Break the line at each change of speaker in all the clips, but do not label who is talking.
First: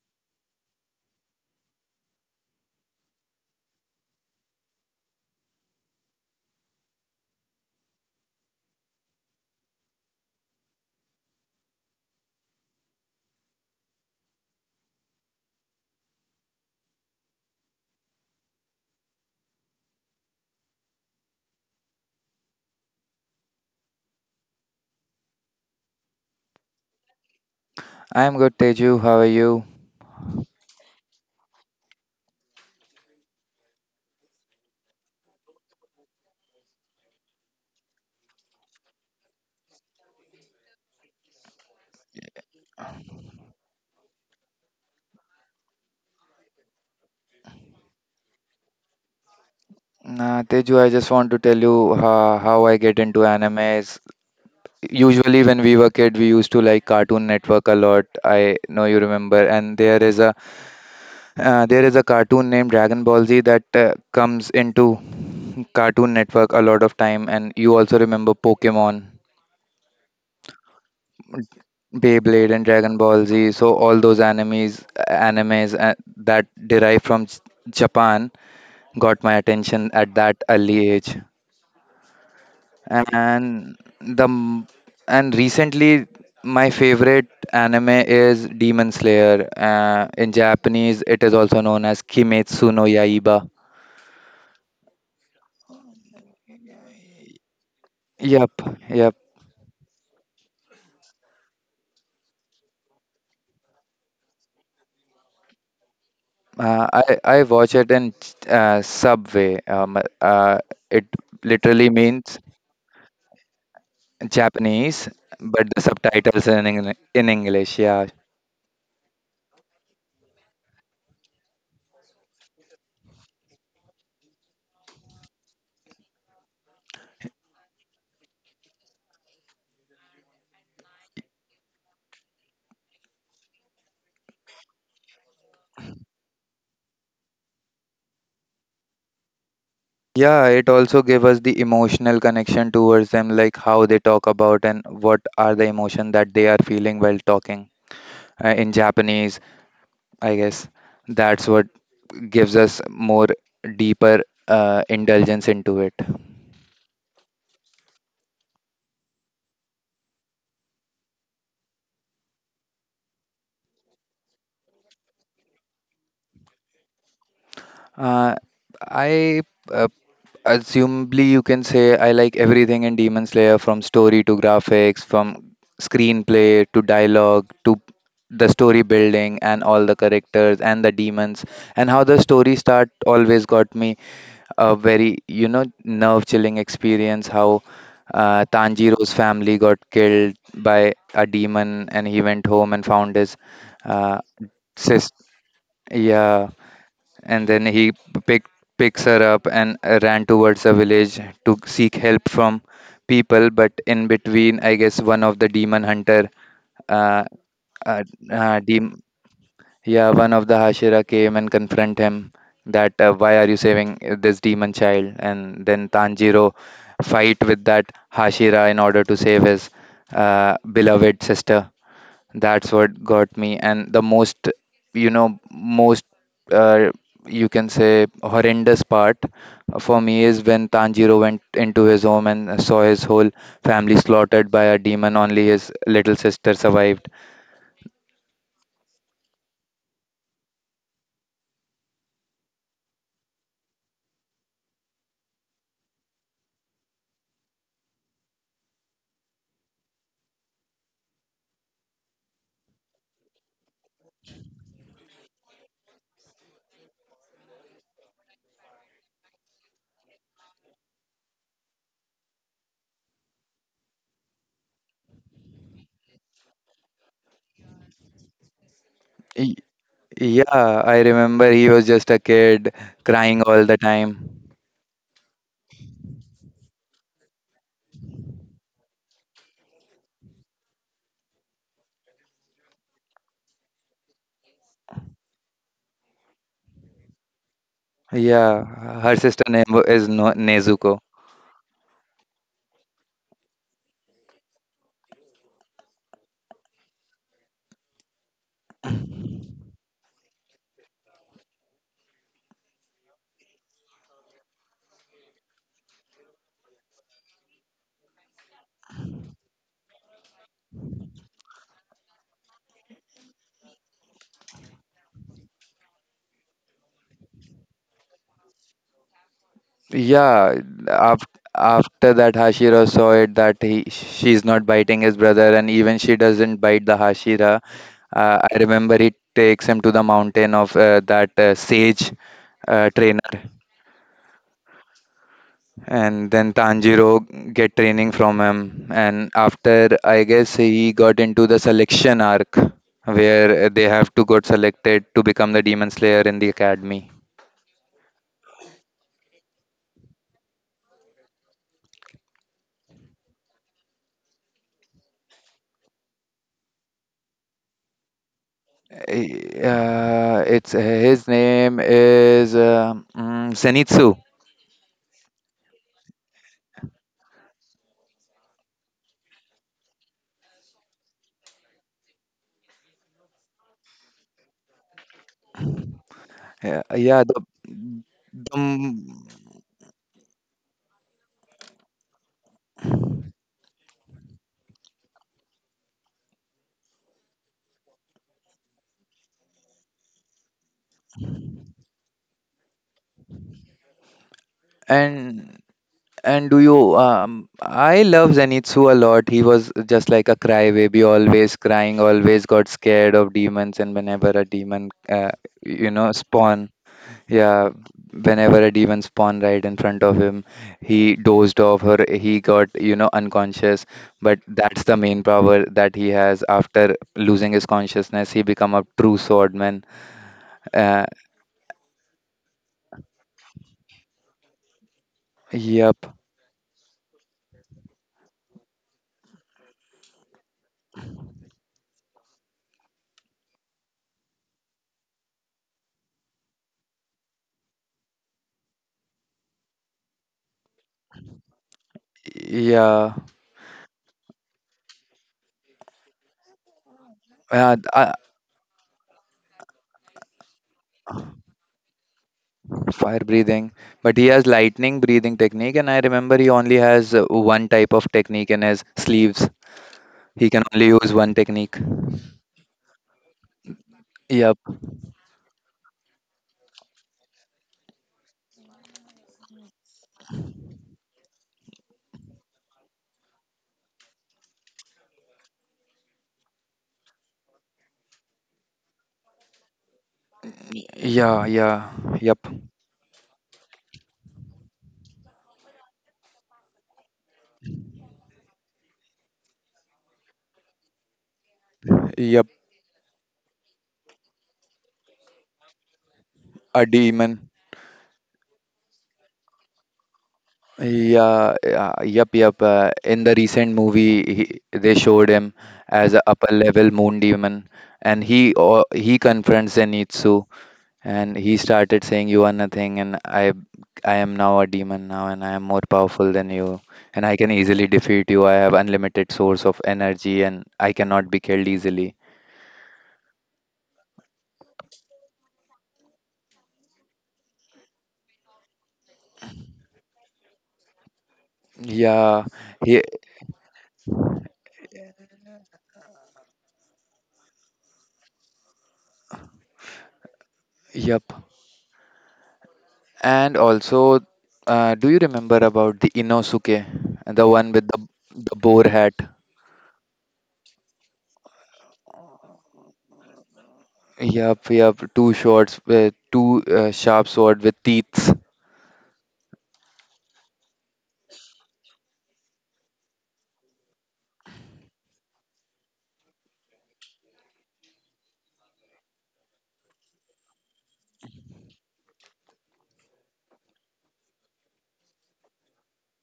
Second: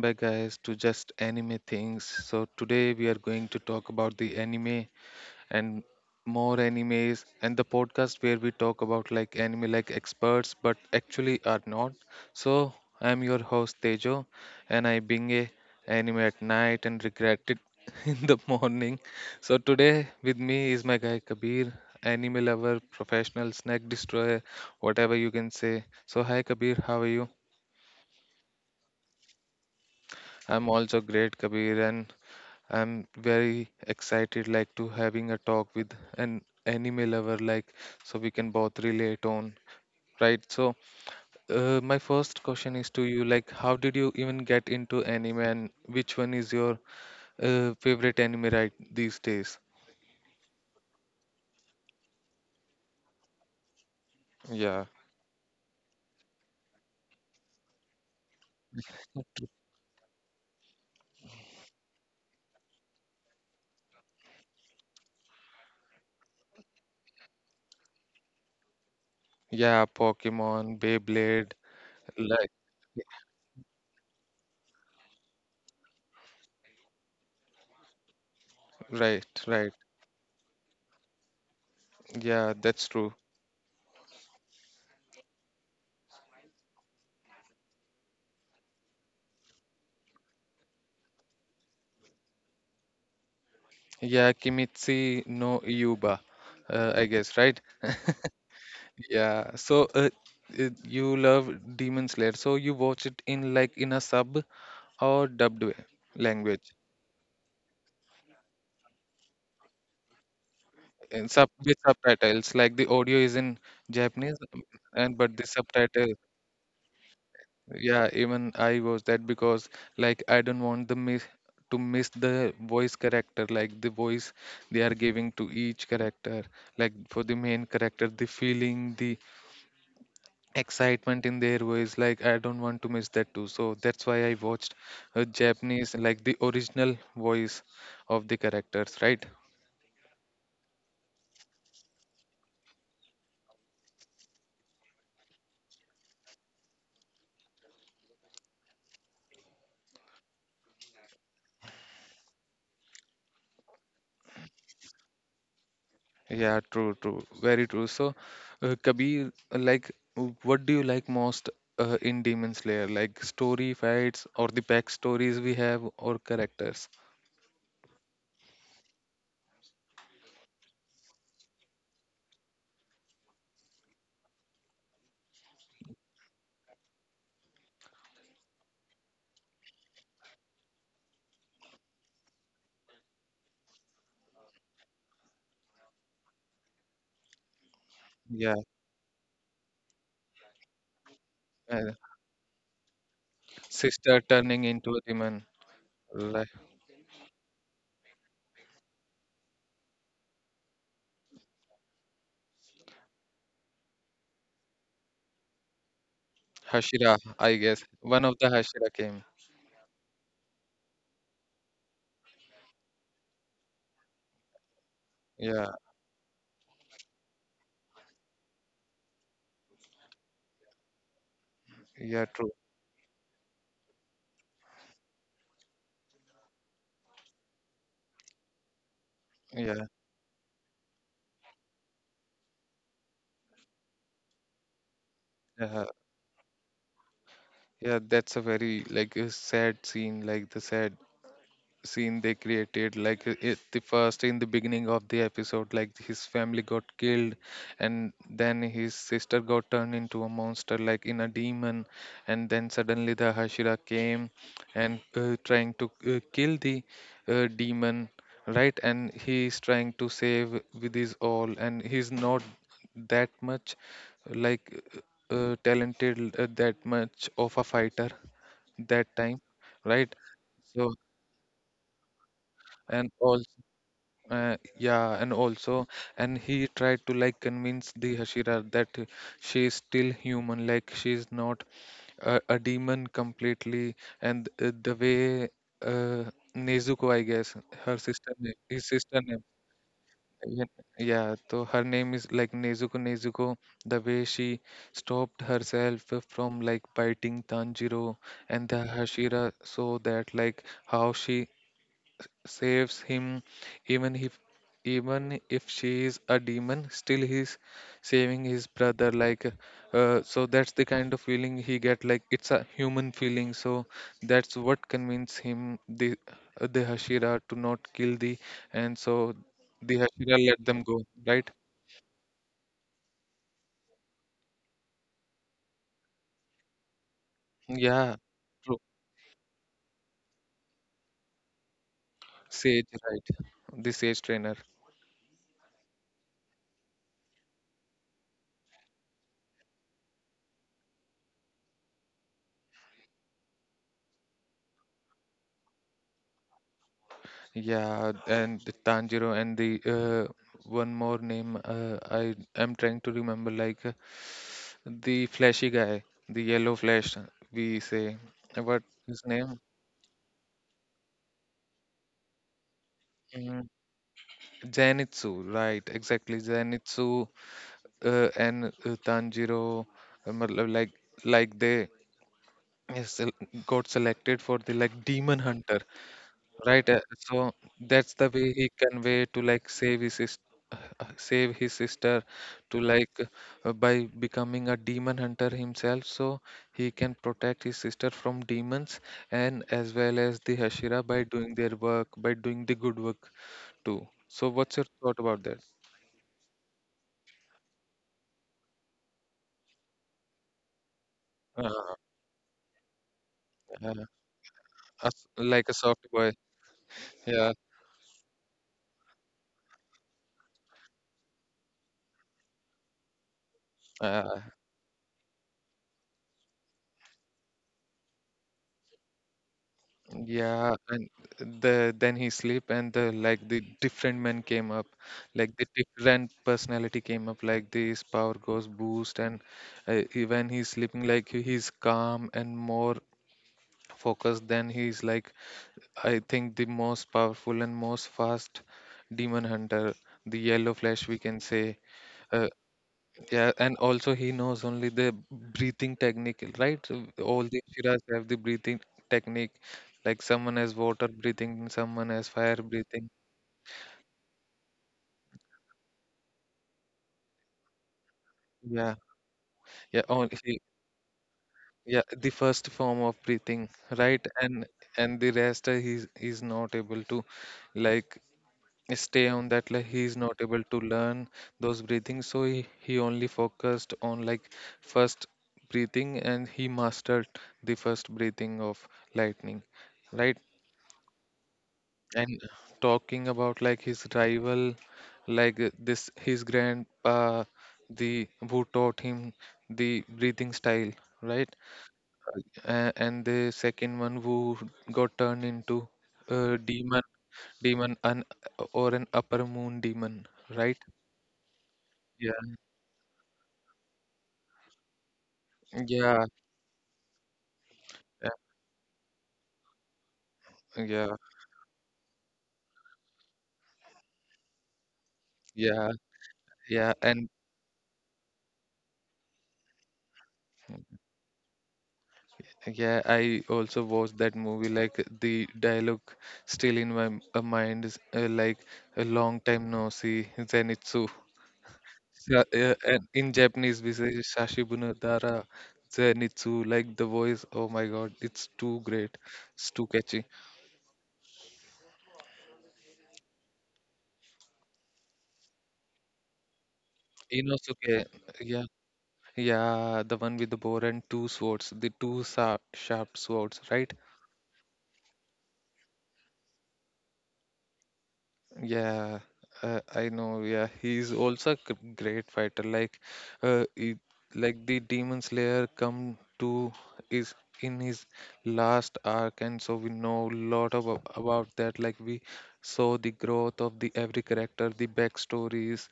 back guys to Just Anime Things. So today we are going to talk about the anime and more animes and the podcast where we talk about anime experts but actually are not. So I'm your host Tejo, and I being a anime at night and regret it in the morning. So today with me is my guy Kabir, anime lover, professional, snack destroyer, whatever you can say. So hi Kabir, how are you?
I'm good, Teju. How are you?
I'm also great, Kabir, and I'm very excited to having a talk with an anime lover like so we can both relate on, right? So, my first question is to you, like, how did you even get into anime and which one is your favorite anime right these days?
Teju, I just want to tell you how I get into animes.
Yeah.
Usually, when we were kid, we used to like Cartoon Network a lot. I know you remember, and there is a cartoon named Dragon Ball Z that comes into Cartoon Network a lot of time, and you also remember Pokemon,
Yeah, Pokemon, Beyblade,
Beyblade,
like
and Dragon Ball Z. So all those animes that derive from Japan got my
right,
attention
right.
at that early age.
Yeah, that's true.
and the m- and recently my favorite anime is Demon Slayer. In Japanese, it is also known as Kimetsu no Yaiba.
Yeah, Kimitsu no Yuba, I guess, right?
Yep, yep.
Yeah, so you love Demon Slayer, so you watch it in like in a sub or dubbed way,
Uh,
language,
I I watch it in Subway. It
in sub
literally
with
means
subtitles. Like the audio is in Japanese,
Japanese,
and
but
but the
the
subtitle,
subtitles in in English. Yeah.
yeah, even I watch that because like I don't want the miss to miss the voice character, like the voice they are giving to each character, like for the main character, the feeling, the excitement in their voice, like I don't want to miss that too. So that's why I watched a Japanese like the original voice of the characters, right?
Yeah, it also gave us the emotional connection towards them, like how they talk about and what are the emotion that they are feeling while talking in Japanese. I guess that's what gives us more deeper indulgence into it.
Yeah, true, true, very true. So Kabir, like what do you like most in Demon Slayer, like story, fights, or the backstories we have, or characters?
Uh, I uh, Assumably you can say I like everything in Demon Slayer from story to graphics, from screenplay to dialogue to the story building and all the characters and the demons, and how the story start always got me a very, you know, nerve chilling experience how
Yeah.
Tanjiro's family got killed by a demon and he
uh,
went home and found his uh,
Sister turning
sister.
into a demon,
Yeah.
like
And then he picked picks her up and ran towards the village to seek help from people, but in between I guess one of the demon hunter uh,
Hashira, I
uh,
guess. One of the
dem
Hashira came.
yeah, one of the Hashira came and confront him that why are you saving this demon child? And then
Yeah.
Tanjiro fight with that Hashira in order to save his beloved sister.
Yeah,
That's
true.
what got me. And the you know, most uh, you can say horrendous part for
Yeah.
me is when Tanjiro went into his home and saw his whole family slaughtered by a demon. Only his little
Yeah.
sister survived.
Yeah, that's a very like a sad scene, like the sad scene they created. Like the first in the beginning of the episode, like his family got killed, and then his sister got turned into a monster, like in a demon, and then suddenly the Hashira came and trying to kill the demon, right? And he's trying to save with his all, and he's not that much like talented, that much of a fighter that time, right?
Yeah, I
So,
remember he was just a kid crying
and
all the
also,
time.
yeah, and also, and he tried to like convince the Hashira that she is still human, like she is not a demon completely. And the way uh, Nezuko, I guess, her sister
Yeah,
name,
her
his
sister
sister
name
name.
is no
Yeah.
Nezuko.
Yeah, so her name is like Nezuko. Nezuko, the way she stopped herself from like biting Tanjiro and the Hashira, so that like how she saves him. Even if, even if she is a demon, still he's saving his brother, like so that's the kind of feeling he get, like it's a human feeling. So that's what convinces him, the Hashira, to not kill the, and so the
Yeah,
Hashira let them
after
go, right?
after that Hashira saw it that he she's not biting his brother and even she doesn't bite the Hashira.
Yeah,
I remember
true.
he takes him to the mountain of that sage
Sage,
trainer,
right? The sage trainer.
and then Tanjiro get training from him, and after I guess he got into the selection arc where they have to got selected to become the demon slayer in the academy.
Yeah, and the Tanjiro and the one more name, I am trying to remember, like the flashy guy, the yellow flash, we say. What his name?
It's his name is
Mm,
Zenitsu.
Zenitsu, right? Exactly, Zenitsu, and Tanjiro, matlab like they uh, sel- got selected for the like demon hunter.
Yeah,
Right,
yeah
so that's
the
the way he convey to like save his sis- save his sister to like by becoming a demon hunter himself, so he can protect his sister from demons, and as well as the Hashira by doing their work, by doing the good work too. So what's your
and
thought about that?
and do you? I love Zenitsu a lot. He was just like a crybaby, always crying,
Uh,
always got scared of demons, and whenever
uh,
a demon,
as-
you
like a
know,
soft boy,
spawn, yeah,
yeah.
whenever a demon spawn right in front of him, he dozed off or he got, you know, unconscious. But
Uh,
that's the main power that he has. After losing his consciousness, he become a true swordman. Uh,
yeah, and the then he sleep and the like the different men came up, like the
yep.
different personality came up, like this power goes boost, and he- when he's sleeping, like he- he's calm and more focused. Then he's like I think the most powerful and most fast demon hunter, the yellow flash we can say. uh,
Yeah,
yeah, and also he knows only the breathing technique, right? So
yeah.
all the
I,
Shiras have the breathing technique. Like someone has water breathing, someone has fire
Fire
breathing.
breathing, but he has lightning breathing technique, and I remember he only has one type of technique in his
Yeah,
sleeves.
yeah,
He
only
can only
he,
use one technique.
yeah, the first form of breathing, right?
Yep
And the rest he's not able to like stay on that, like he's not able to learn those breathing, so he only focused on like first breathing, and he mastered the first breathing of lightning, right?
yeah yeah yep
And talking about like his rival, like this, his grand, the who taught him the breathing style, right?
yep
And the second one who got turned into
a
a demon,
demon
demon, an or an upper moon demon, right?
yeah, yeah yep yep
Yeah,
In the recent movie he, they showed him as a upper
yeah,
level moon demon, and
yeah,
he confronts Zenitsu. And
yeah,
he started saying, "You are nothing, I am now a demon now, and I am more
yeah,
powerful than you,
yeah.
and I can
And
easily defeat you. I have unlimited source of energy, and I cannot be killed easily."
yeah, I also watched that movie. Like the dialogue still in my mind is like a long time no see, Zenitsu.
Yeah, he,
Yeah, and in Japanese, we say Shashibuna Dara Zenitsu, like the voice. Oh my God, it's too great. It's too catchy.
yep. And also, do you remember about the Inosuke, the one with
Inosuke,
the boar
yeah,
hat?
yeah, the one with the bow and two swords, the two sa sharp swords, right?
Yep, yep. Two swords with two sharp sword with teeth.
Yeah, I know. Yeah, he's also a great fighter. Like, uh, he, like the Demon Slayer come to is in his last arc, and so we know a lot of about that. Like, we saw the growth of the every character, the backstories,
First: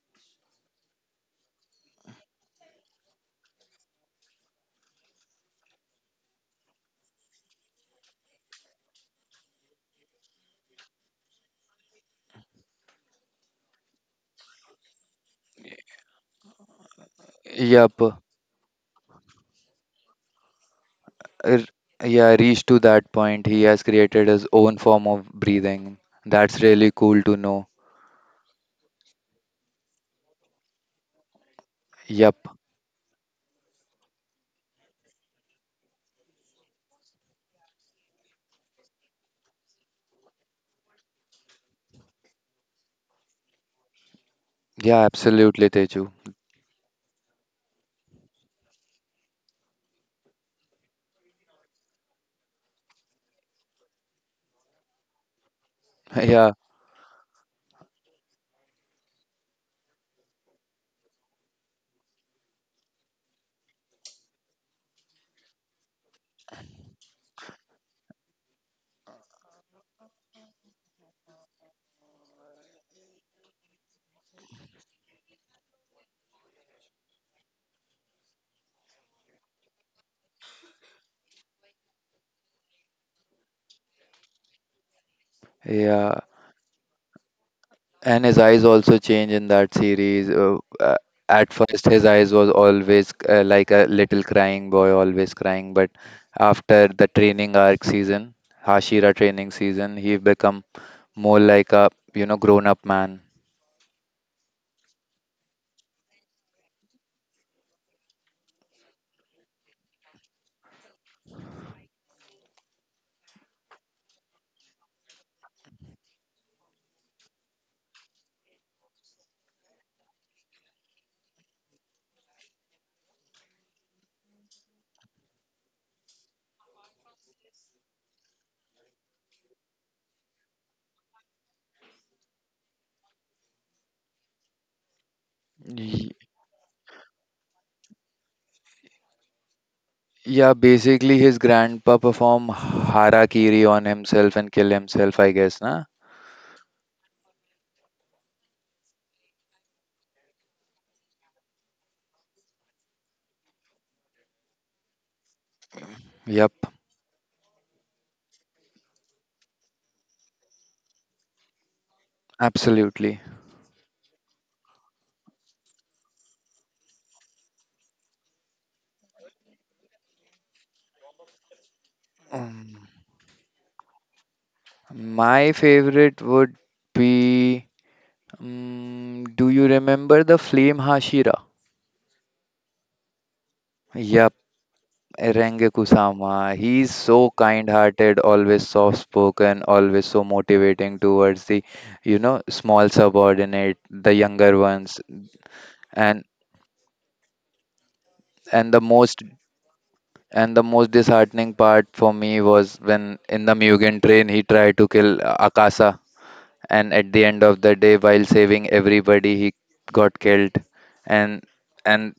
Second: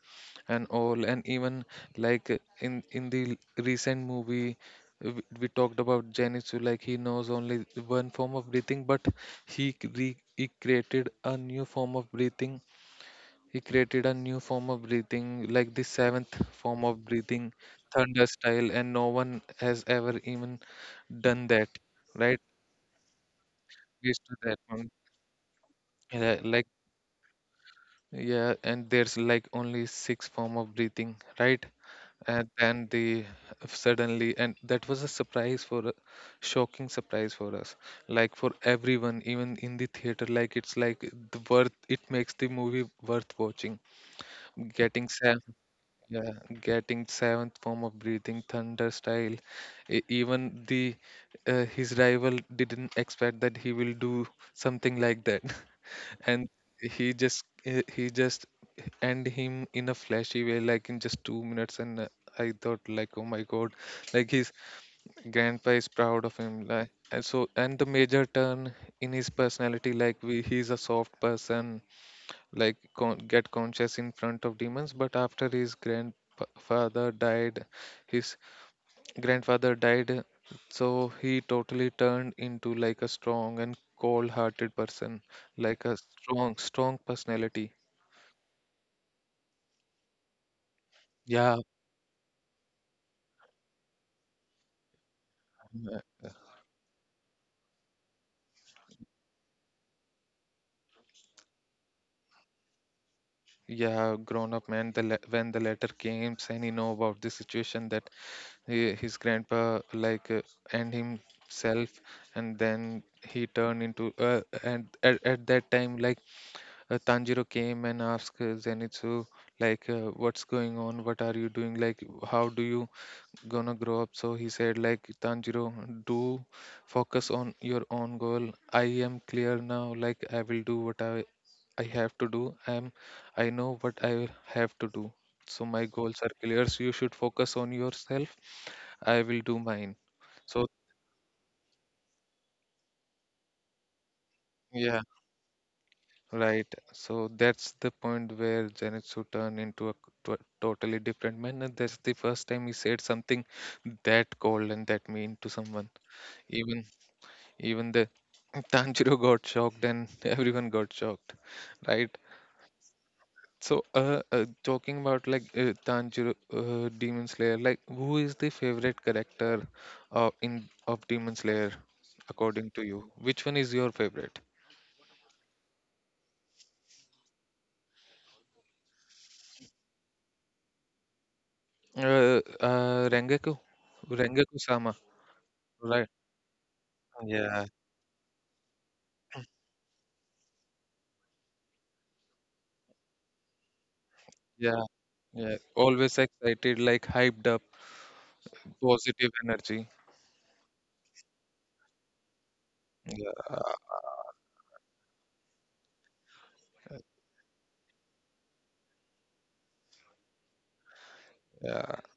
and all. And even like in the recent movie, we talked about Zenitsu. Like, he knows only one form of breathing, but he created a new form of breathing, he created a new form of breathing, like the seventh form of breathing,
Yep.
thunder style, and no one has ever even done
r-
that,
yeah,
right?
reached to that point. He has
We used
created
to
his
that
own
one.
form of breathing.
Yeah,
That's
like
really cool to know.
yeah, and there's like only six form of breathing, right?
Yep.
And then the suddenly, and that was a surprise for, shocking surprise for us, like for everyone, even in the theater. Like it's like the worth. It makes the movie worth watching.
Yeah,
Getting sad.
absolutely, Teju.
Yeah, getting seventh form of breathing thunder style. Even the his rival didn't expect that he will do something like that, and
Yeah,
he just end him in a flashy way, like in just 2 minutes. And I thought, like, oh my God, like his grandpa is proud of him. Like, and so, and the major turn in his personality, like we, he's a soft person like get conscious in front of demons, but after his grandfather died, his grandfather died, so he totally turned into like a strong and cold-hearted person, like a
yeah.
strong, strong personality.
And his eyes also change in that series. At
Yeah,
first, his eyes was always like a little crying boy, always crying. But after the training arc season, Hashira training season, he become more like a you know grown up man.
yeah, grown up man, the when the letter came and he know about the situation that he, his grandpa like and himself, and then he turned into and at that time like Tanjiro came and asked Zenitsu like what's going on, what are you doing, like how do you gonna grow up. So he said, like, Tanjiro, do focus on your own goal. I am clear now, like I will do what I have to do. I am, I know what I have to do, so my goals are clear, so you should focus on yourself. I will do mine.
Yeah,
So
basically his grandpa perform harakiri on himself and kill
yeah,
himself, I guess, na?
right. So that's the point where Janitsu turned into a totally different man. And that's the first time he said something that cold and that mean to someone.
Yep,
Even, even the Tanjiro got shocked and everyone got shocked. Right.
absolutely.
So talking about like Tanjiro, Demon Slayer, like who is the favorite character in of Demon Slayer according to
Um,
you? Which one is your favorite?
my favorite would be. Do you remember the Flame Hashira?
Rengoku,
Yep,
Rengoku-sama.
Renge Kusama. He's so
Yeah,
kind-hearted, always soft-spoken, always so motivating towards the, you know, small subordinate, the younger
yeah,
ones,
yeah. Always
and
excited, like hyped up,
and the most
positive energy.
and the most disheartening part for me was when in
Yeah,
the Mugen train he tried to kill Akasa, and at the end of the day, while saving everybody, he got killed. And
yeah,
and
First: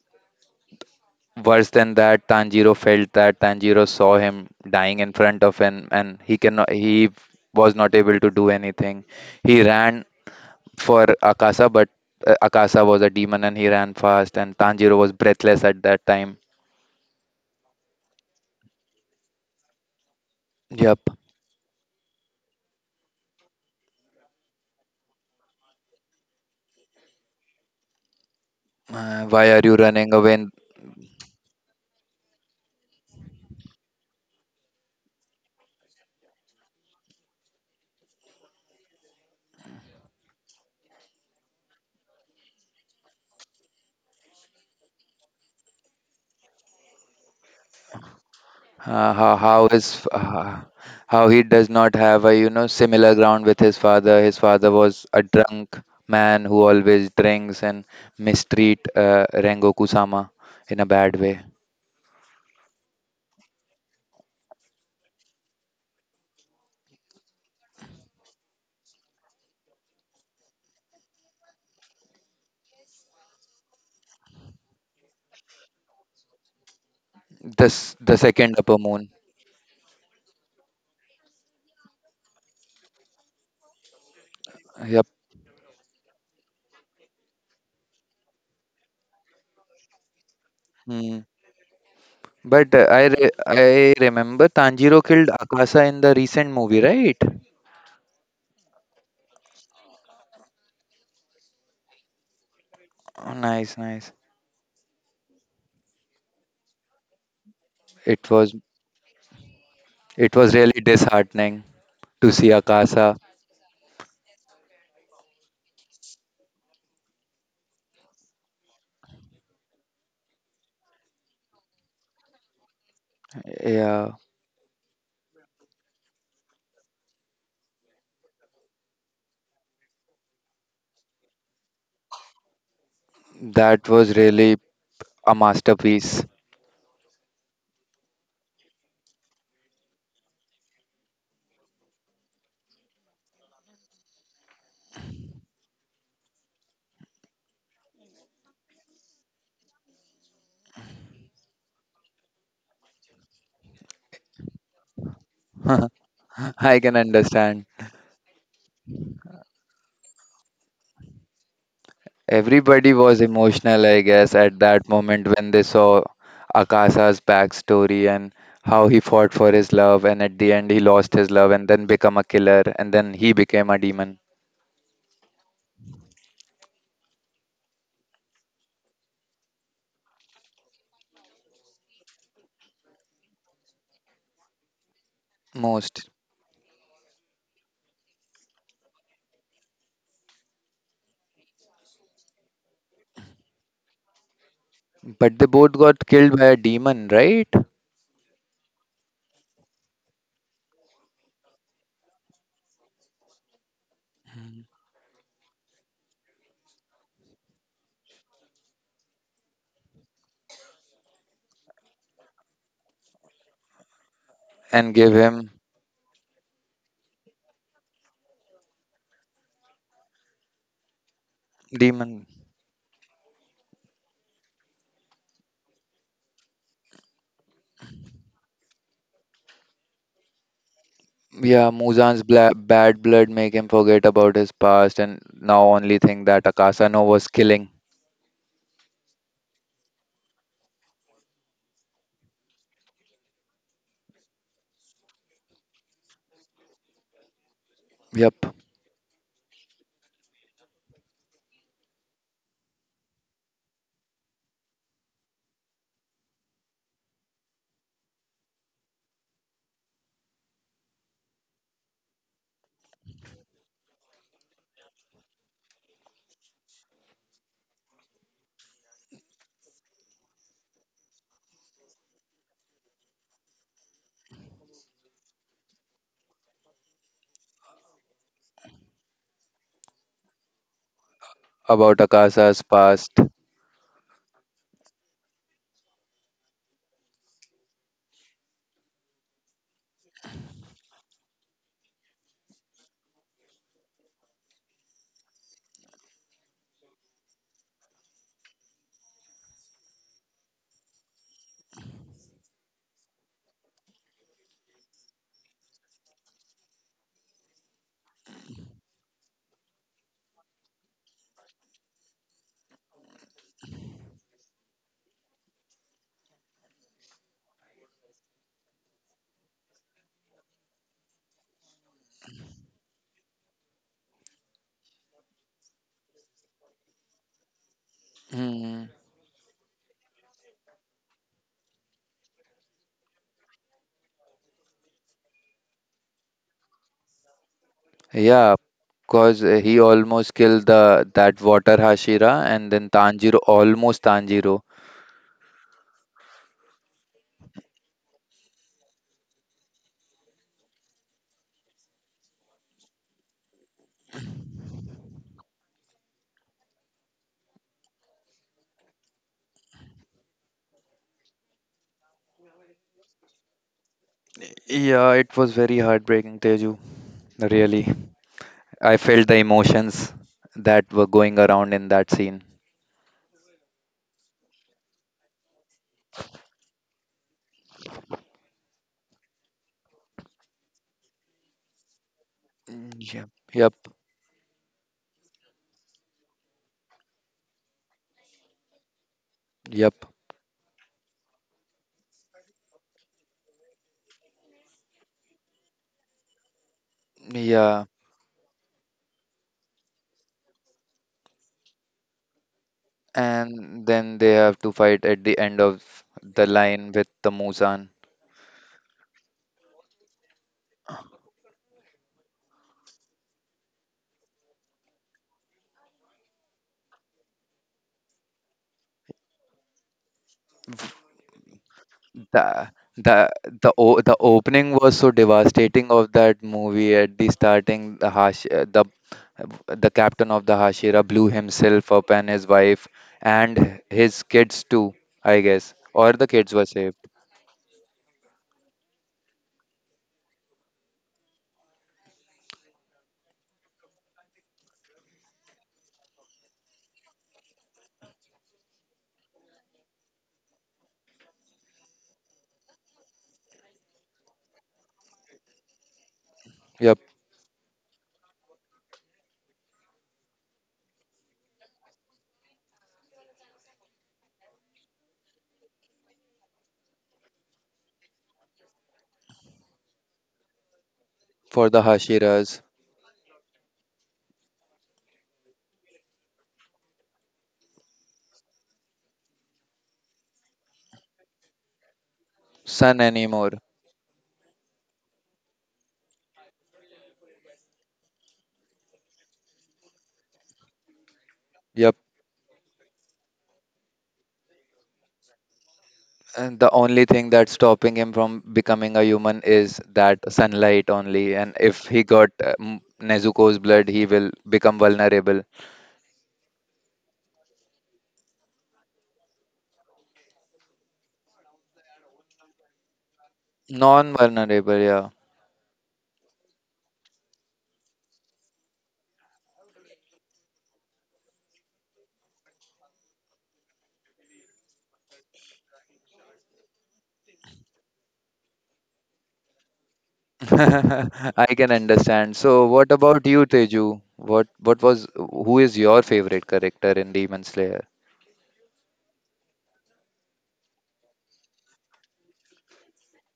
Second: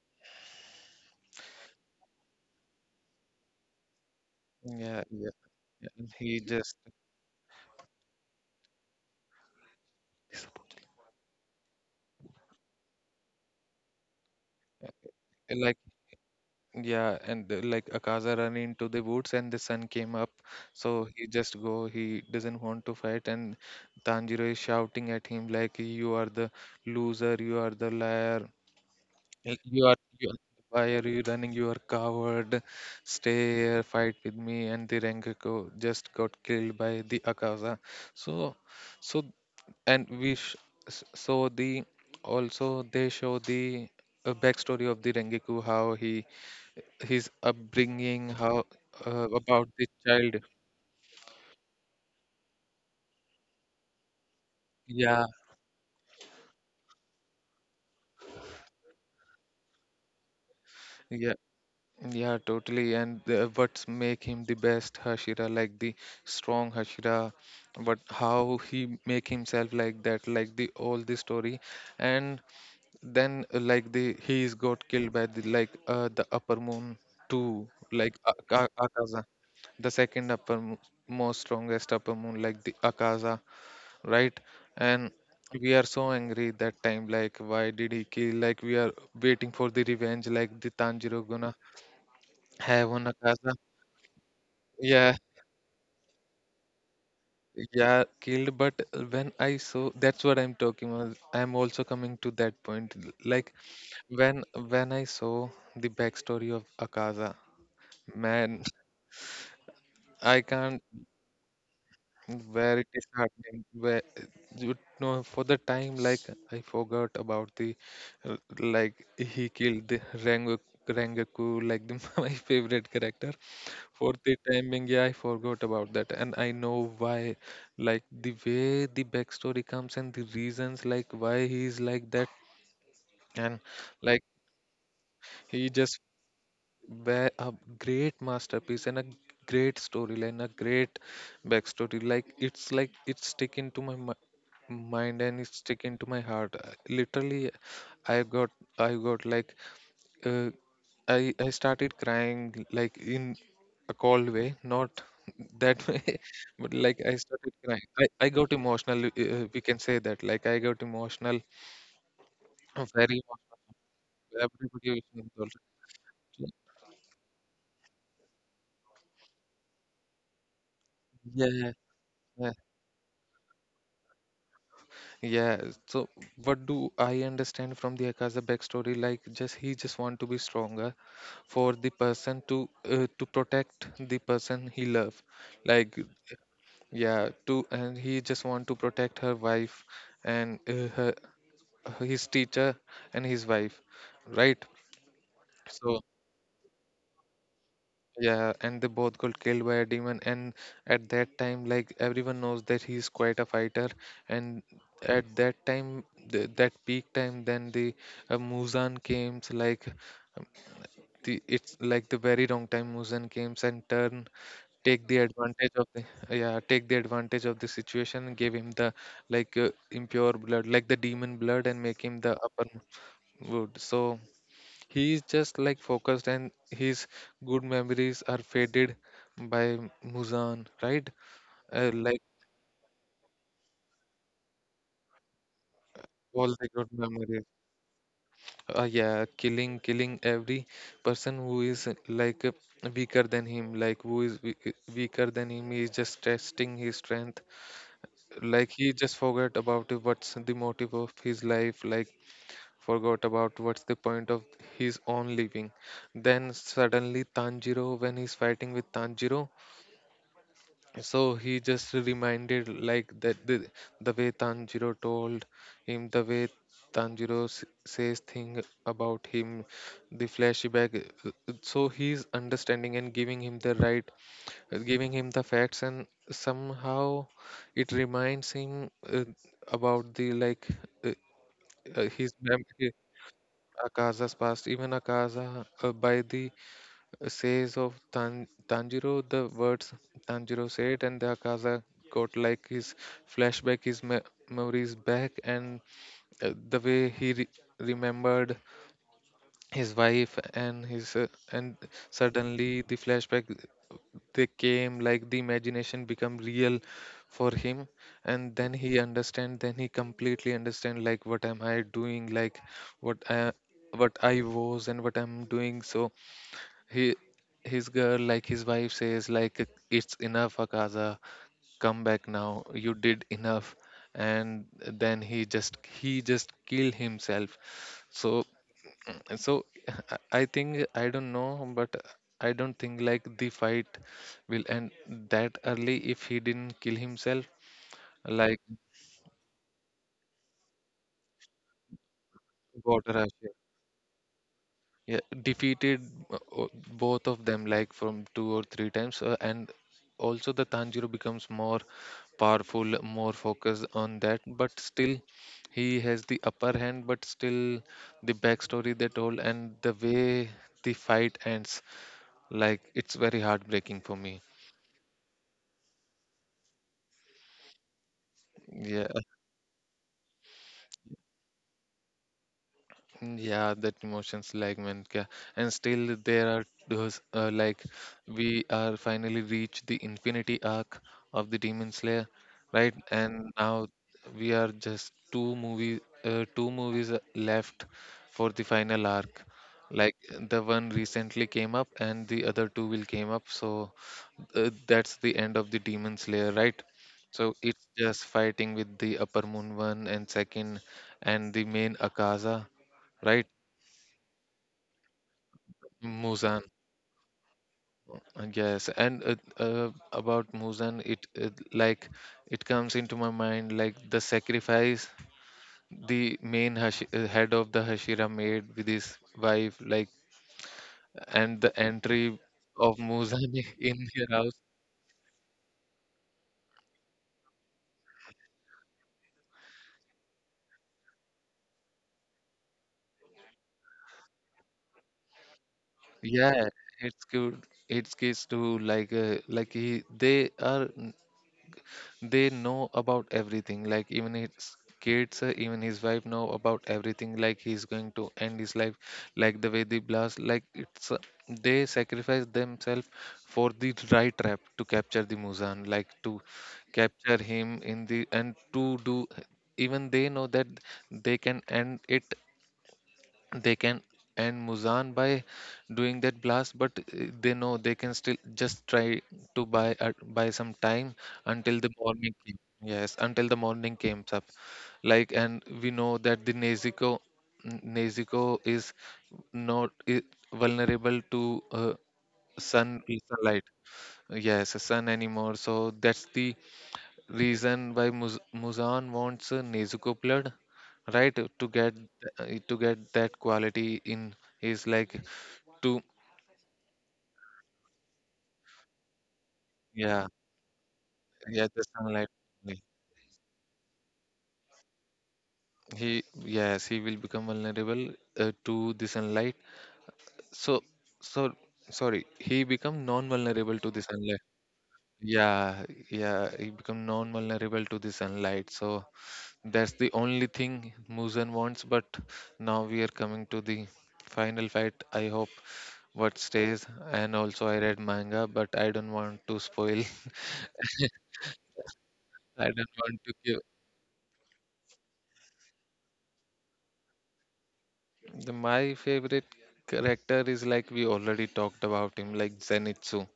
worse than that, Tanjiro felt that Tanjiro saw him dying
yeah,
in
yeah.
front of him,
Yeah.
and he
He
cannot
just
he was not able to do anything. He ran for Akasa, but Akasa was a demon, and he ran fast, and Tanjiro was breathless
like
at that time.
yeah, and like Akaza run into the woods and the sun came up,
Yep.
so he just go. He doesn't want to fight, and Tanjiro is shouting at him like, "You are the loser! You are the liar!
Why
Like,
are you
you are,
running
you are,
away?
why are you running? You are coward. Stay here, fight with me." And the Rengoku just got killed by the Akaza. So, so, and we, so the, also they show the backstory of the Rengoku, how he, his upbringing, how,
Uh, how
about
how
the
his
child.
uh, how he does not have a you know similar ground with his father. His father was
Yeah,
a drunk man who always drinks and mistreat Rengoku-sama in a
yeah.
bad way.
Yeah, totally. And the, what's make him the best Hashira, like the strong Hashira, but how he make himself like that, like the all the story, and then like the he's got killed by the like the upper moon too, like
This the second upper
Akaza,
moon.
the second most strongest upper moon, like the Akaza, right? And
Yep.
we are so angry that time, like why did he kill? Like we are waiting for the revenge, like the Tanjiro
Mm.
Guna have
But
on a
uh, I
casa.
re I remember
Yeah,
Tanjiro killed Akasa in the recent movie, right?
yeah, killed. But when I saw, that's what I'm talking about. I'm also coming to that point. Like
Oh, nice, nice.
when I saw the backstory of Akaza,
It
man,
was
I
it
can't.
was really disheartening to
Where
see
it is
Akasa.
happening, where you for the time, like I forgot about the, like he killed the Rengoku, like the, my favorite character. For the
Yeah,
time being, yeah, I forgot about that, and I know why. Like the way the backstory comes and the reasons, like why he's like that, and
that
like
was really a
he just
masterpiece.
were a great masterpiece and a great storyline, a great backstory. Like it's stick into my mind and it's stick into my heart. Literally, I got I got like uh, I started crying like in a cold way, not that way, but like
I
I
can
started crying.
understand.
I got emotional. We can say that. Like I got emotional, very
Everybody was emotional, I
emotional.
guess,
Everybody
at
was
that
involved.
moment when they saw
Yeah,
Akasa's backstory and how he fought for his love, and at the end he lost his
yeah,
love and then become
yeah,
a killer, and then he became a demon.
yeah. So what do I understand from the Akaza backstory? Like just he just want to be stronger for the person to protect the person he love. Like,
Most.
yeah, to and he just want to protect her wife and her, his teacher and his wife, right?
But they
So
both got killed by a demon, right?
yeah, and they both got killed by a demon. And at that time, like everyone knows that he's quite a fighter. And at that time, that peak time, then the Muzan came. So like, um, the it's like the very wrong time Muzan came and turned take the
And gave
advantage
him
of the yeah, take the advantage of the situation, give him the, impure blood, like the demon blood, and make him the
demon.
upper wood. So he is just like focused and his good memories are faded by Muzan, right?
Yeah,
Like
Muzan's bad blood make him forget about his past and now only
all
think
the
that
good
Akasa no
memories,
was killing.
yeah, killing every person who is, weaker than him, like who is weaker than him. He is just testing his strength, like
Yep,
he just forgot about it, what's the motive of his life, like forgot about what's the point of his own living. Then suddenly Tanjiro, when he's fighting with Tanjiro, so he just reminded, like that the way Tanjiro told him, the way Tanjiro says thing about him, the flashback. So he's understanding and giving him the right, giving him the facts, and somehow it reminds him, about the, uh, uh,
about
his mem-
Akasa's
hi-
past.
Akaza's past. Even Akaza, by the, says of Tanjiro, the words Tanjiro said, and the Akaza got like his flashback, his memories back, and the way he remembered his wife and his and suddenly the flashback, they came like the imagination become real for him. And then he understand, then he completely understand, like what am I doing, like what I, what I was and what I'm doing. So he his girl, like his wife says, like, "It's enough, Akaza, come back now, you did enough." And then he just, kill himself. So,
Hmm.
and so I think, I don't know, but I don't think like the fight will end that early if he didn't kill himself.
Yeah,
Like
because he almost killed the that water Hashira and then
got Russia,
Tanjiro.
yeah, defeated, uh, o- both of them like from two or three times, and also the Tanjiro becomes more powerful, more focused on that. But still, he has the upper hand. But still, the backstory they told and the way the fight ends, like it's very heartbreaking for me.
Yeah, it was very heartbreaking, Teju. Really, I
Yeah,
felt the emotions that were going around in that scene.
yeah, that emotions, like, man, and still there are those, like we are finally reached the infinity arc of the Demon Slayer,
Mm,
right?
yeah,
And
yep,
now we are just two movies left for the final arc.
yep,
Like the one recently came up, and the other two will came up. So, that's the end of the Demon Slayer, right? So it's
yeah,
just fighting with the Upper Moon one and second, and the main Akaza, right?
and then they have to fight at the end of the
Muzan,
line with the Muzan.
yes, and, about Muzan, it comes into my mind, like the sacrifice head of the Hashira made with his wife, like, and the entry
The
of
the
Muzan
the
in
o- the
their house.
opening was so devastating of that movie at the starting, the captain of the Hashira blew himself up, and his wife and his kids too, I guess, or the kids were
Yeah,
saved.
it's good. It's kids too. Like, like, he they are, they know about everything, like even his kids, even his wife know about everything, like he's going to end his life, like the way they blast, like it's, they sacrifice themselves for the right trap to capture the Muzan, like to
Yep,
capture him in the, and to do, even they know that they can end it they can end Muzan by doing that blast. But, they know they can still just try to buy some time
for
until
the
the morning came.
Hashira's
Yes, until the morning comes up. Like, and we know that the Nezuko is not I vulnerable to, sun
son anymore.
sunlight. Yes, sun anymore. So that's the reason why Muzan wants, Nezuko blood, right? To get,
Yep,
to get that quality in, is like, to,
and the only thing that's stopping him from becoming a human is that
yeah,
sunlight only, and
yeah, the
if he
sunlight
got
only.
Nezuko's blood he will become vulnerable.
He Yes, he will become vulnerable, to the sunlight. So, so sorry, he become non vulnerable to the
Non
sunlight.
vulnerable, yeah.
Yeah, yeah, he become non vulnerable to the sunlight. So that's the only thing Muzan wants. But now we are coming to the final fight, I hope, what stays. And also I read manga, but I don't want to spoil.
I can understand.
I
So,
don't
what
want
about
to
you,
give,
Teju? What was who is your favorite character in Demon Slayer?
my favorite character is, like we already talked about him, like Zenitsu.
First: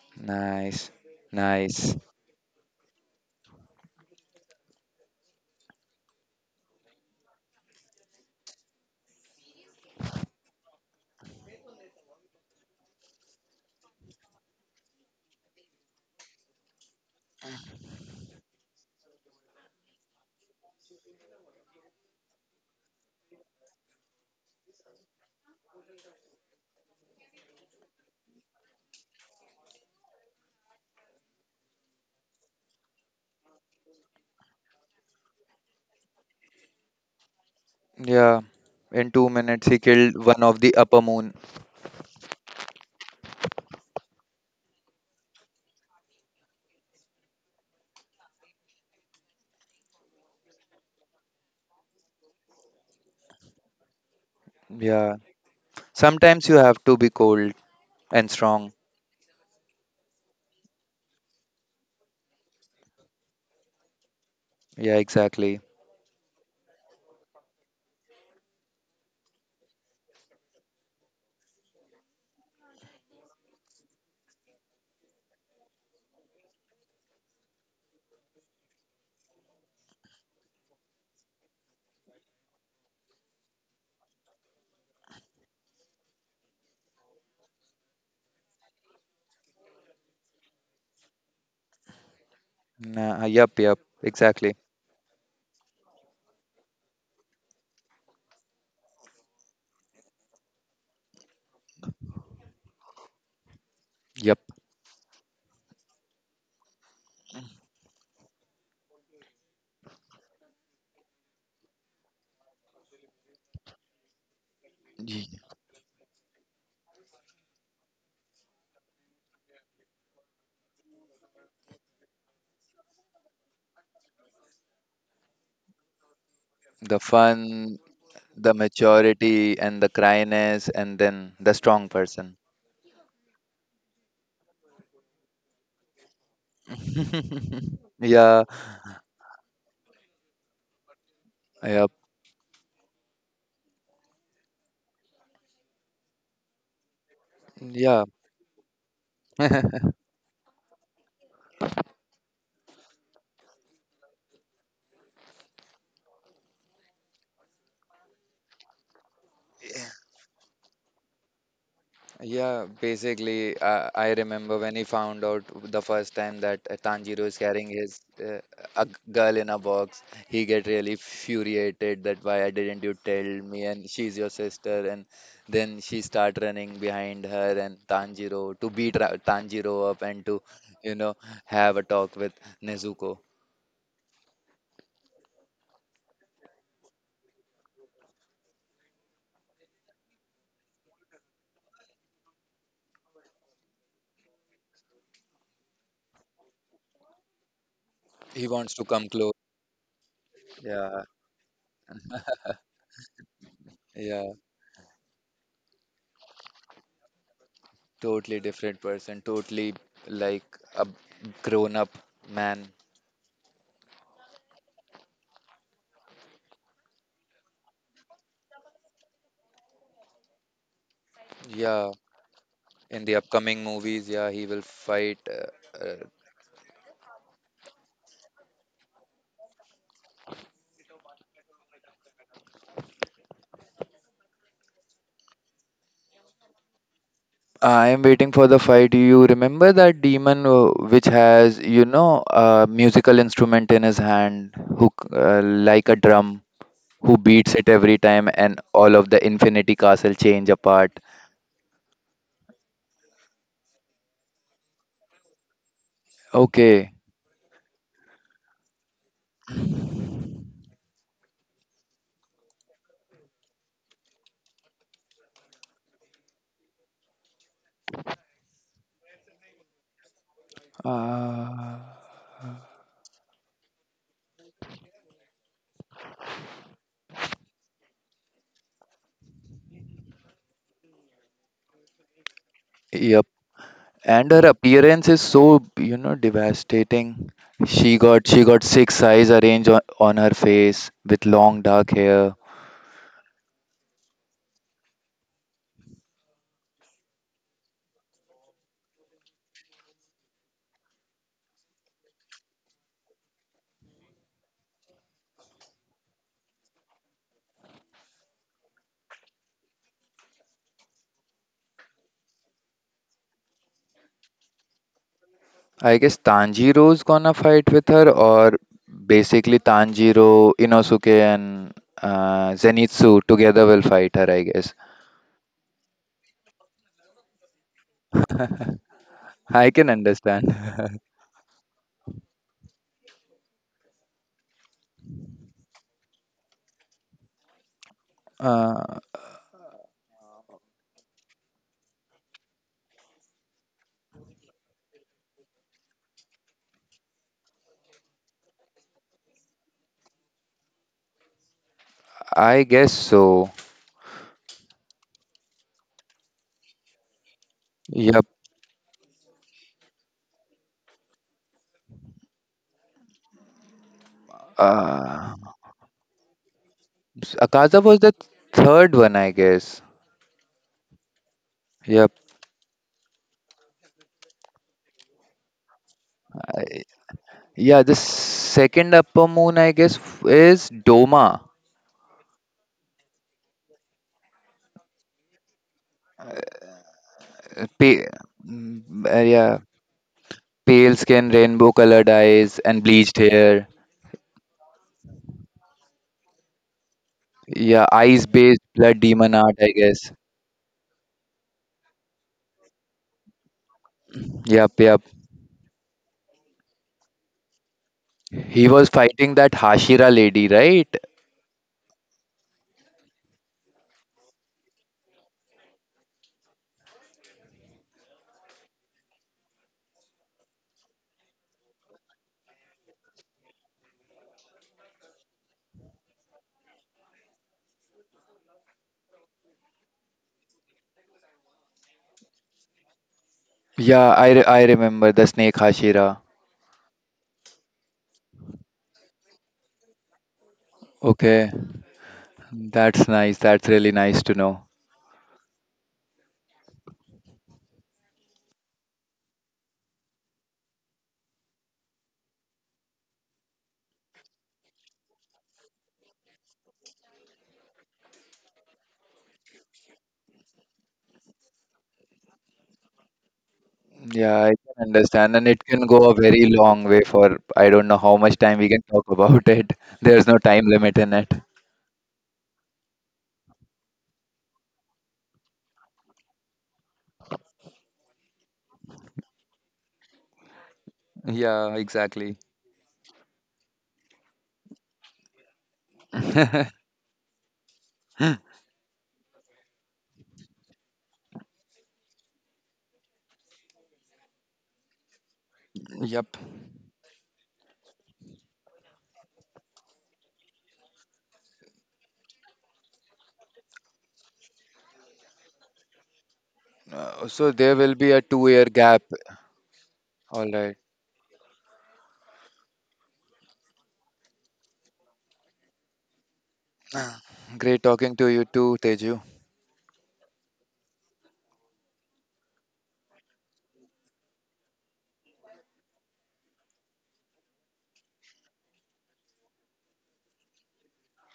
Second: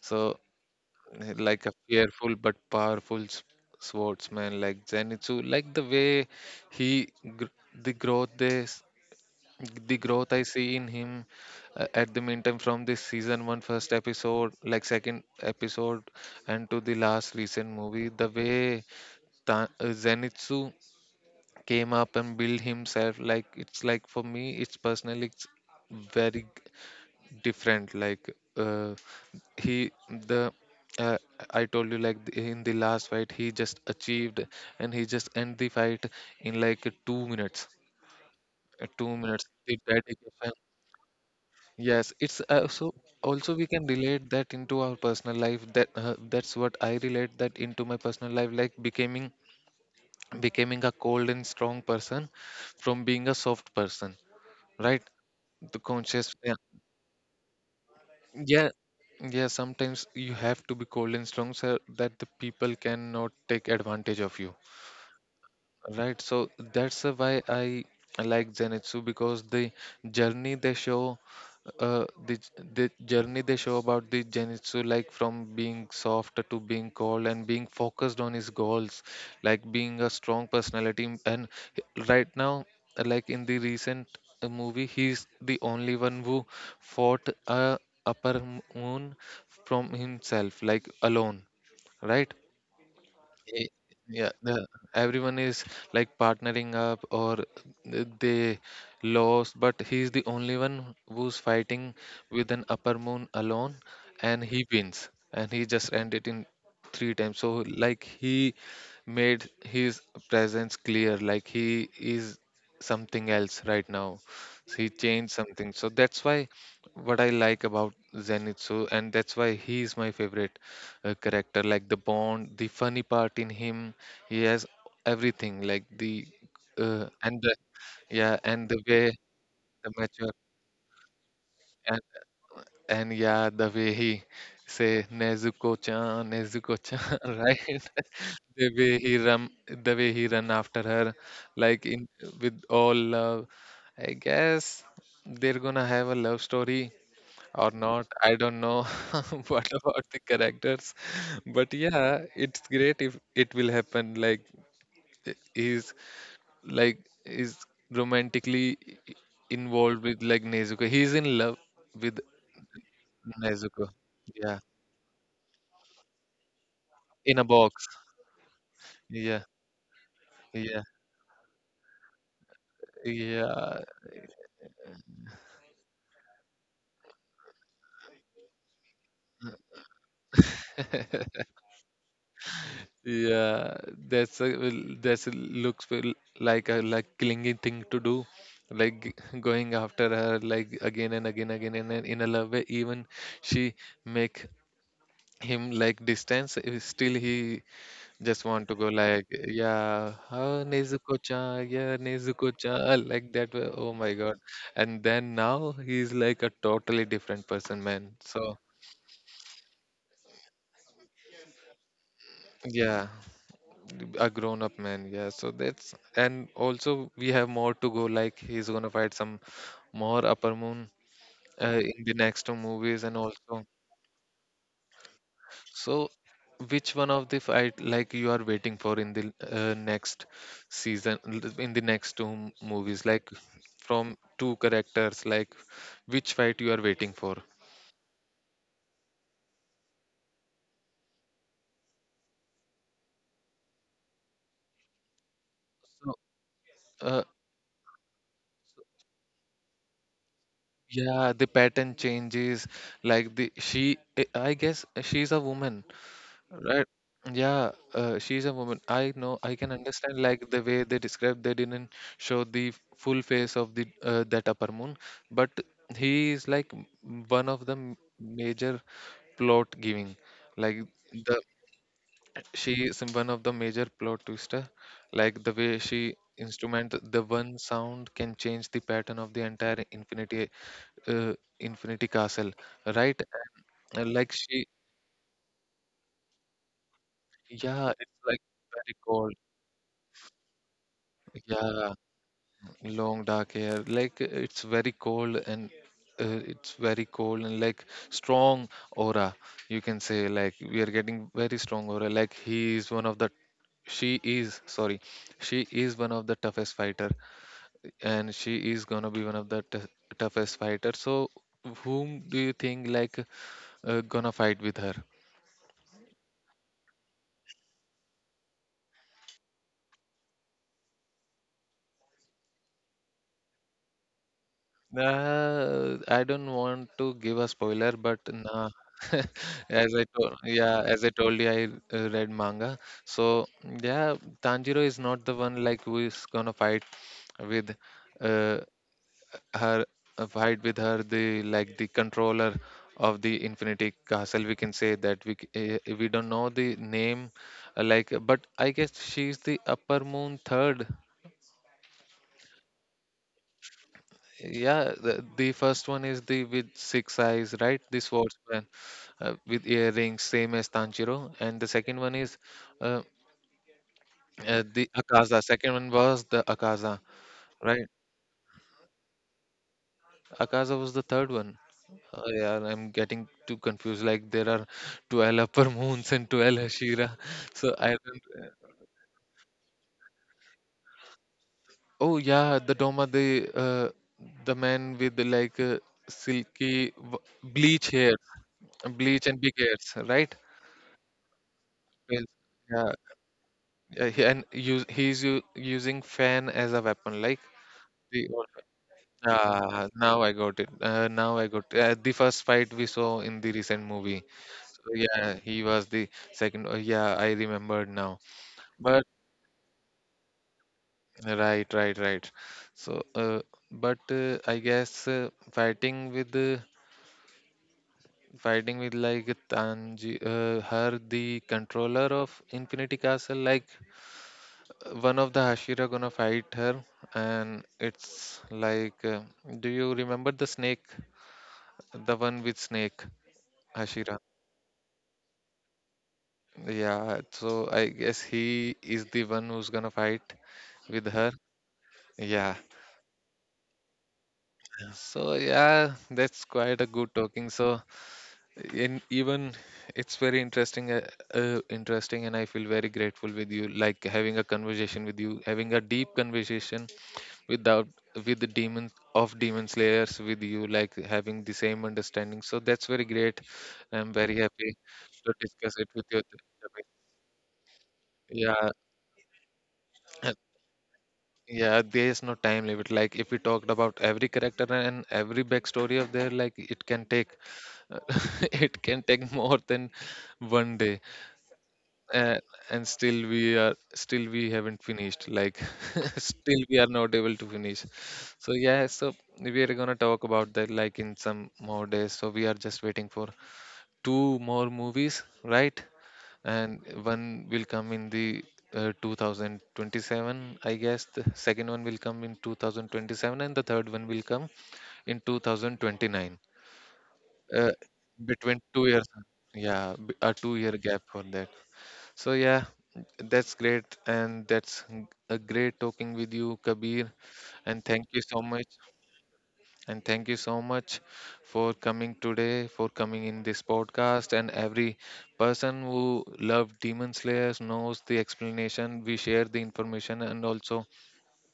So,
Nice,
like a
nice.
fearful but powerful swordsman, like Zenitsu, like the way he, gr- the growth they, the growth I see in him, at the meantime, from this season one first episode, like second episode, and to the last recent movie, the way, Zenitsu came up and built himself, like it's like for me, it's personally, it's very different. Like, he the uh, I told you, like in the last fight he just achieved and he just end the fight in like 2 minutes.
Yeah, in
Two
two
minutes
minutes
the
he killed one
dedication,
of the upper moon.
yes. It's, so also we can relate that into our personal life, that's what I relate that into my personal life, like becoming a cold and strong person from being a soft person, right?
Yeah,
The conscious,
sometimes
yeah,
you have to be cold and
yeah,
strong.
yeah. Sometimes you have to be cold and strong so that the people cannot take advantage of you,
Yeah, exactly.
right? So that's, why I like Zenitsu, because the journey they show, about the Genitsu, like from being soft to being cold and being focused on his goals, like being a strong personality. And, right now, like in the recent, movie, he's the only one who fought a upper moon from himself, like alone, right?
Nah, yup,
Y-
yup,
Yeah,
exactly.
everyone is like partnering up or they lost, but he's the only one who's fighting with an upper moon alone,
Yup.
and he wins, and he just ended in three times. So like he made his presence clear, like he is something else right now. So he
Y-
changed something. So that's why, what I like about Zenitsu, and that's why he is my favorite, character, like the bond, the funny part in him, he has everything, like the,
The
and the,
fun,
yeah,
the
and the way,
maturity, and the
the mature,
cryness, and then the strong
and,
person.
and yeah, the way he say, nezuko chan right?
Yeah,
the way he run the way he run after her, like,
yup,
in with all love, I guess. They're gonna have a love story or
yeah.
not, I don't know. What about the characters? But yeah, it's great if it will happen. Like, he's like, is romantically, i-
Yeah.
involved with, like, Nezuko. He's in love with
Yeah, basically,
Nezuko,
I remember
yeah,
when he found out the first time that Tanjiro is
in a
carrying
box,
his girl
yeah,
in a box. He get
yeah,
really furiated that why I didn't you tell me
yeah.
and she's your sister, and then she start running behind her and Tanjiro to beat Tanjiro up and to you know have a talk with Nezuko.
Yeah, that's a that's a like a, like clingy thing to do, like going after her like again and again, again, and then in a love way. Even she make him like distance. Still he just
He
want
wants
to
to
go
come
like,
close.
"Yeah, oh,
Yeah,
Nezuko-chan, yeah, Nezuko-chan," like that. Way. Oh my
yeah,
God! And then now he's like a totally different person, man.
totally
So
different person, totally like a grown up man.
yeah. A grown up man, yeah, so that's and also we have more to go. Like he's gonna fight some more upper moon
Yeah,
in the next two movies.
in
And
the upcoming
also
movies, yeah, he will fight.
so which one of the fight like you are waiting for in the next season in the next two movies, like from two characters, like which fight you are waiting for
I am waiting for the fight. You remember that demon which has, you know, a musical instrument in his hand, who like a
so,
drum, who
uh,
beats it every time, and all of the Infinity Castle change apart.
yeah, the pattern changes, like the she I guess she's a woman. Right.
Okay.
Yeah, she's a woman, I know. I can understand like the way they described. They didn't show the full face of the that upper moon, but he is like one of the major plot giving. Like the
Uh,
she is one of the major plot twister. Like the way she instrument, the one sound can change the pattern of the entire infinity uh, infinity castle. Right?
yep. And
Like
her
she.
appearance is so, you know, devastating.
Yeah,
She
it's
got
like
she got
very
six eyes
cold.
arranged on her face with long dark
Yeah,
hair.
long dark hair, like it's very cold and like strong aura, you can say, like we are getting very strong aura. Like he is one of the she is sorry she is one of the toughest fighter, and she is gonna be one of the toughest fighter. So whom do you think like gonna fight with her?
I guess Tanjiro's gonna fight with her, or basically Tanjiro, Inosuke, and Zenitsu together will fight her, I guess.
I don't want to give a spoiler, but nah.
I can
As I told,
understand.
yeah, as I told you, I read manga. So yeah, Tanjiro is not the one like who is gonna fight with uh,
Uh,
her, fight with her, the like the controller of the Infinity Castle. We can say that we don't know the name, like, but I guess she's the Upper Moon Third.
I guess so.
Yeah, the first one is the with six eyes, right? The
Yep.
swordsman. With earrings, same as Tanjiro. And the second one is uh, the
Uh,
Akaza. Second one was the Akaza,
Akaza
right?
was the third one, I guess.
Akaza was the third one.
Yep.
Oh, yeah, I'm getting too confused. Like there are 12 upper moons and 12 Hashira. So
Yeah,
I
the
don't.
second upper moon, I guess, is Doma.
Oh yeah, the Doma, the man with the, like silky bleach
Pa-
hair, bleach and big
yeah,
hairs, right?
pale skin, rainbow colored
Well,
eyes, and
yeah,
bleached hair.
he's using fan as a weapon, like
Yeah, ice
the
based blood demon art, I
ah,
guess.
now I got it. Now I got the first fight we saw in the recent movie.
Yep,
So
yep.
yeah, he was the second. Oh, yeah, I remembered now.
He was
But
fighting that Hashira lady, right?
right, right, right. So, uh, I guess fighting with like her, the controller of Infinity Castle. Like one of the Hashira gonna fight her, and it's like, do you remember the snake, the one with snake,
Yeah,
Hashira?
I remember the snake Hashira.
Yeah, so I guess he is the one who's gonna fight with her.
Okay,
Yeah.
that's nice. That's really nice to know.
So yeah, that's quite a good talking. So in even it's very interesting, interesting, and I feel very grateful with you, like having a conversation with you, having a deep conversation without with the demons of demon slayers with you, like having the same understanding. So that's very great. I'm
Yeah,
very
I
happy
can
to
understand. And it
discuss
can
it with
go a
you.
very long way for I don't know how much time we
Yeah,
can talk about it. There's no time limit in it.
yeah, there is no time limit. Like if we talked about every character and every backstory of their, like it can take, it can take more than one day,
Yeah, exactly.
uh, and still we haven't finished. Like still we are not able to finish. So yeah, so we are gonna talk about that like in some more days. So we are just waiting for two more movies, right?
Yep.
And one will come in the 2027, I guess. The second one will come in 2027 and the third one will come in 2029,
So
uh,
there will be a
between
2-year
2 years.
gap.
Yeah, a two
All
year
right.
gap for that. So yeah, that's great, and that's a great talking with you, Kabir, and
Great
thank you
talking
so
to you
much
too, Teju.
and thank you so much for coming today, for coming in this podcast. And every person who loved Demon Slayers knows the explanation. We share the information, and also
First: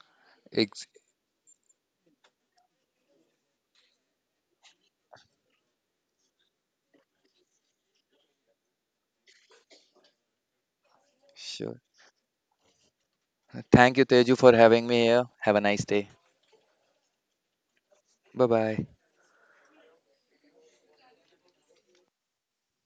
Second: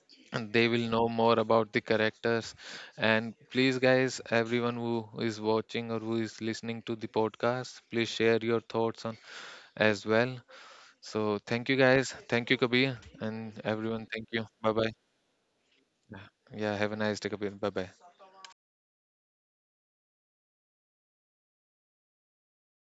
they
Ex-
will know more about the characters. And please, guys, everyone who is watching or who is listening to the podcast, please share your thoughts on as well. So thank you,
Sure.
guys. Thank you, Kabir, and
Thank
everyone.
you,
Thank
Teju,
you.
for
Bye
having
bye.
me here. Have a nice day.
Yeah. Have a nice day, Kabir. Bye bye.
Bye bye.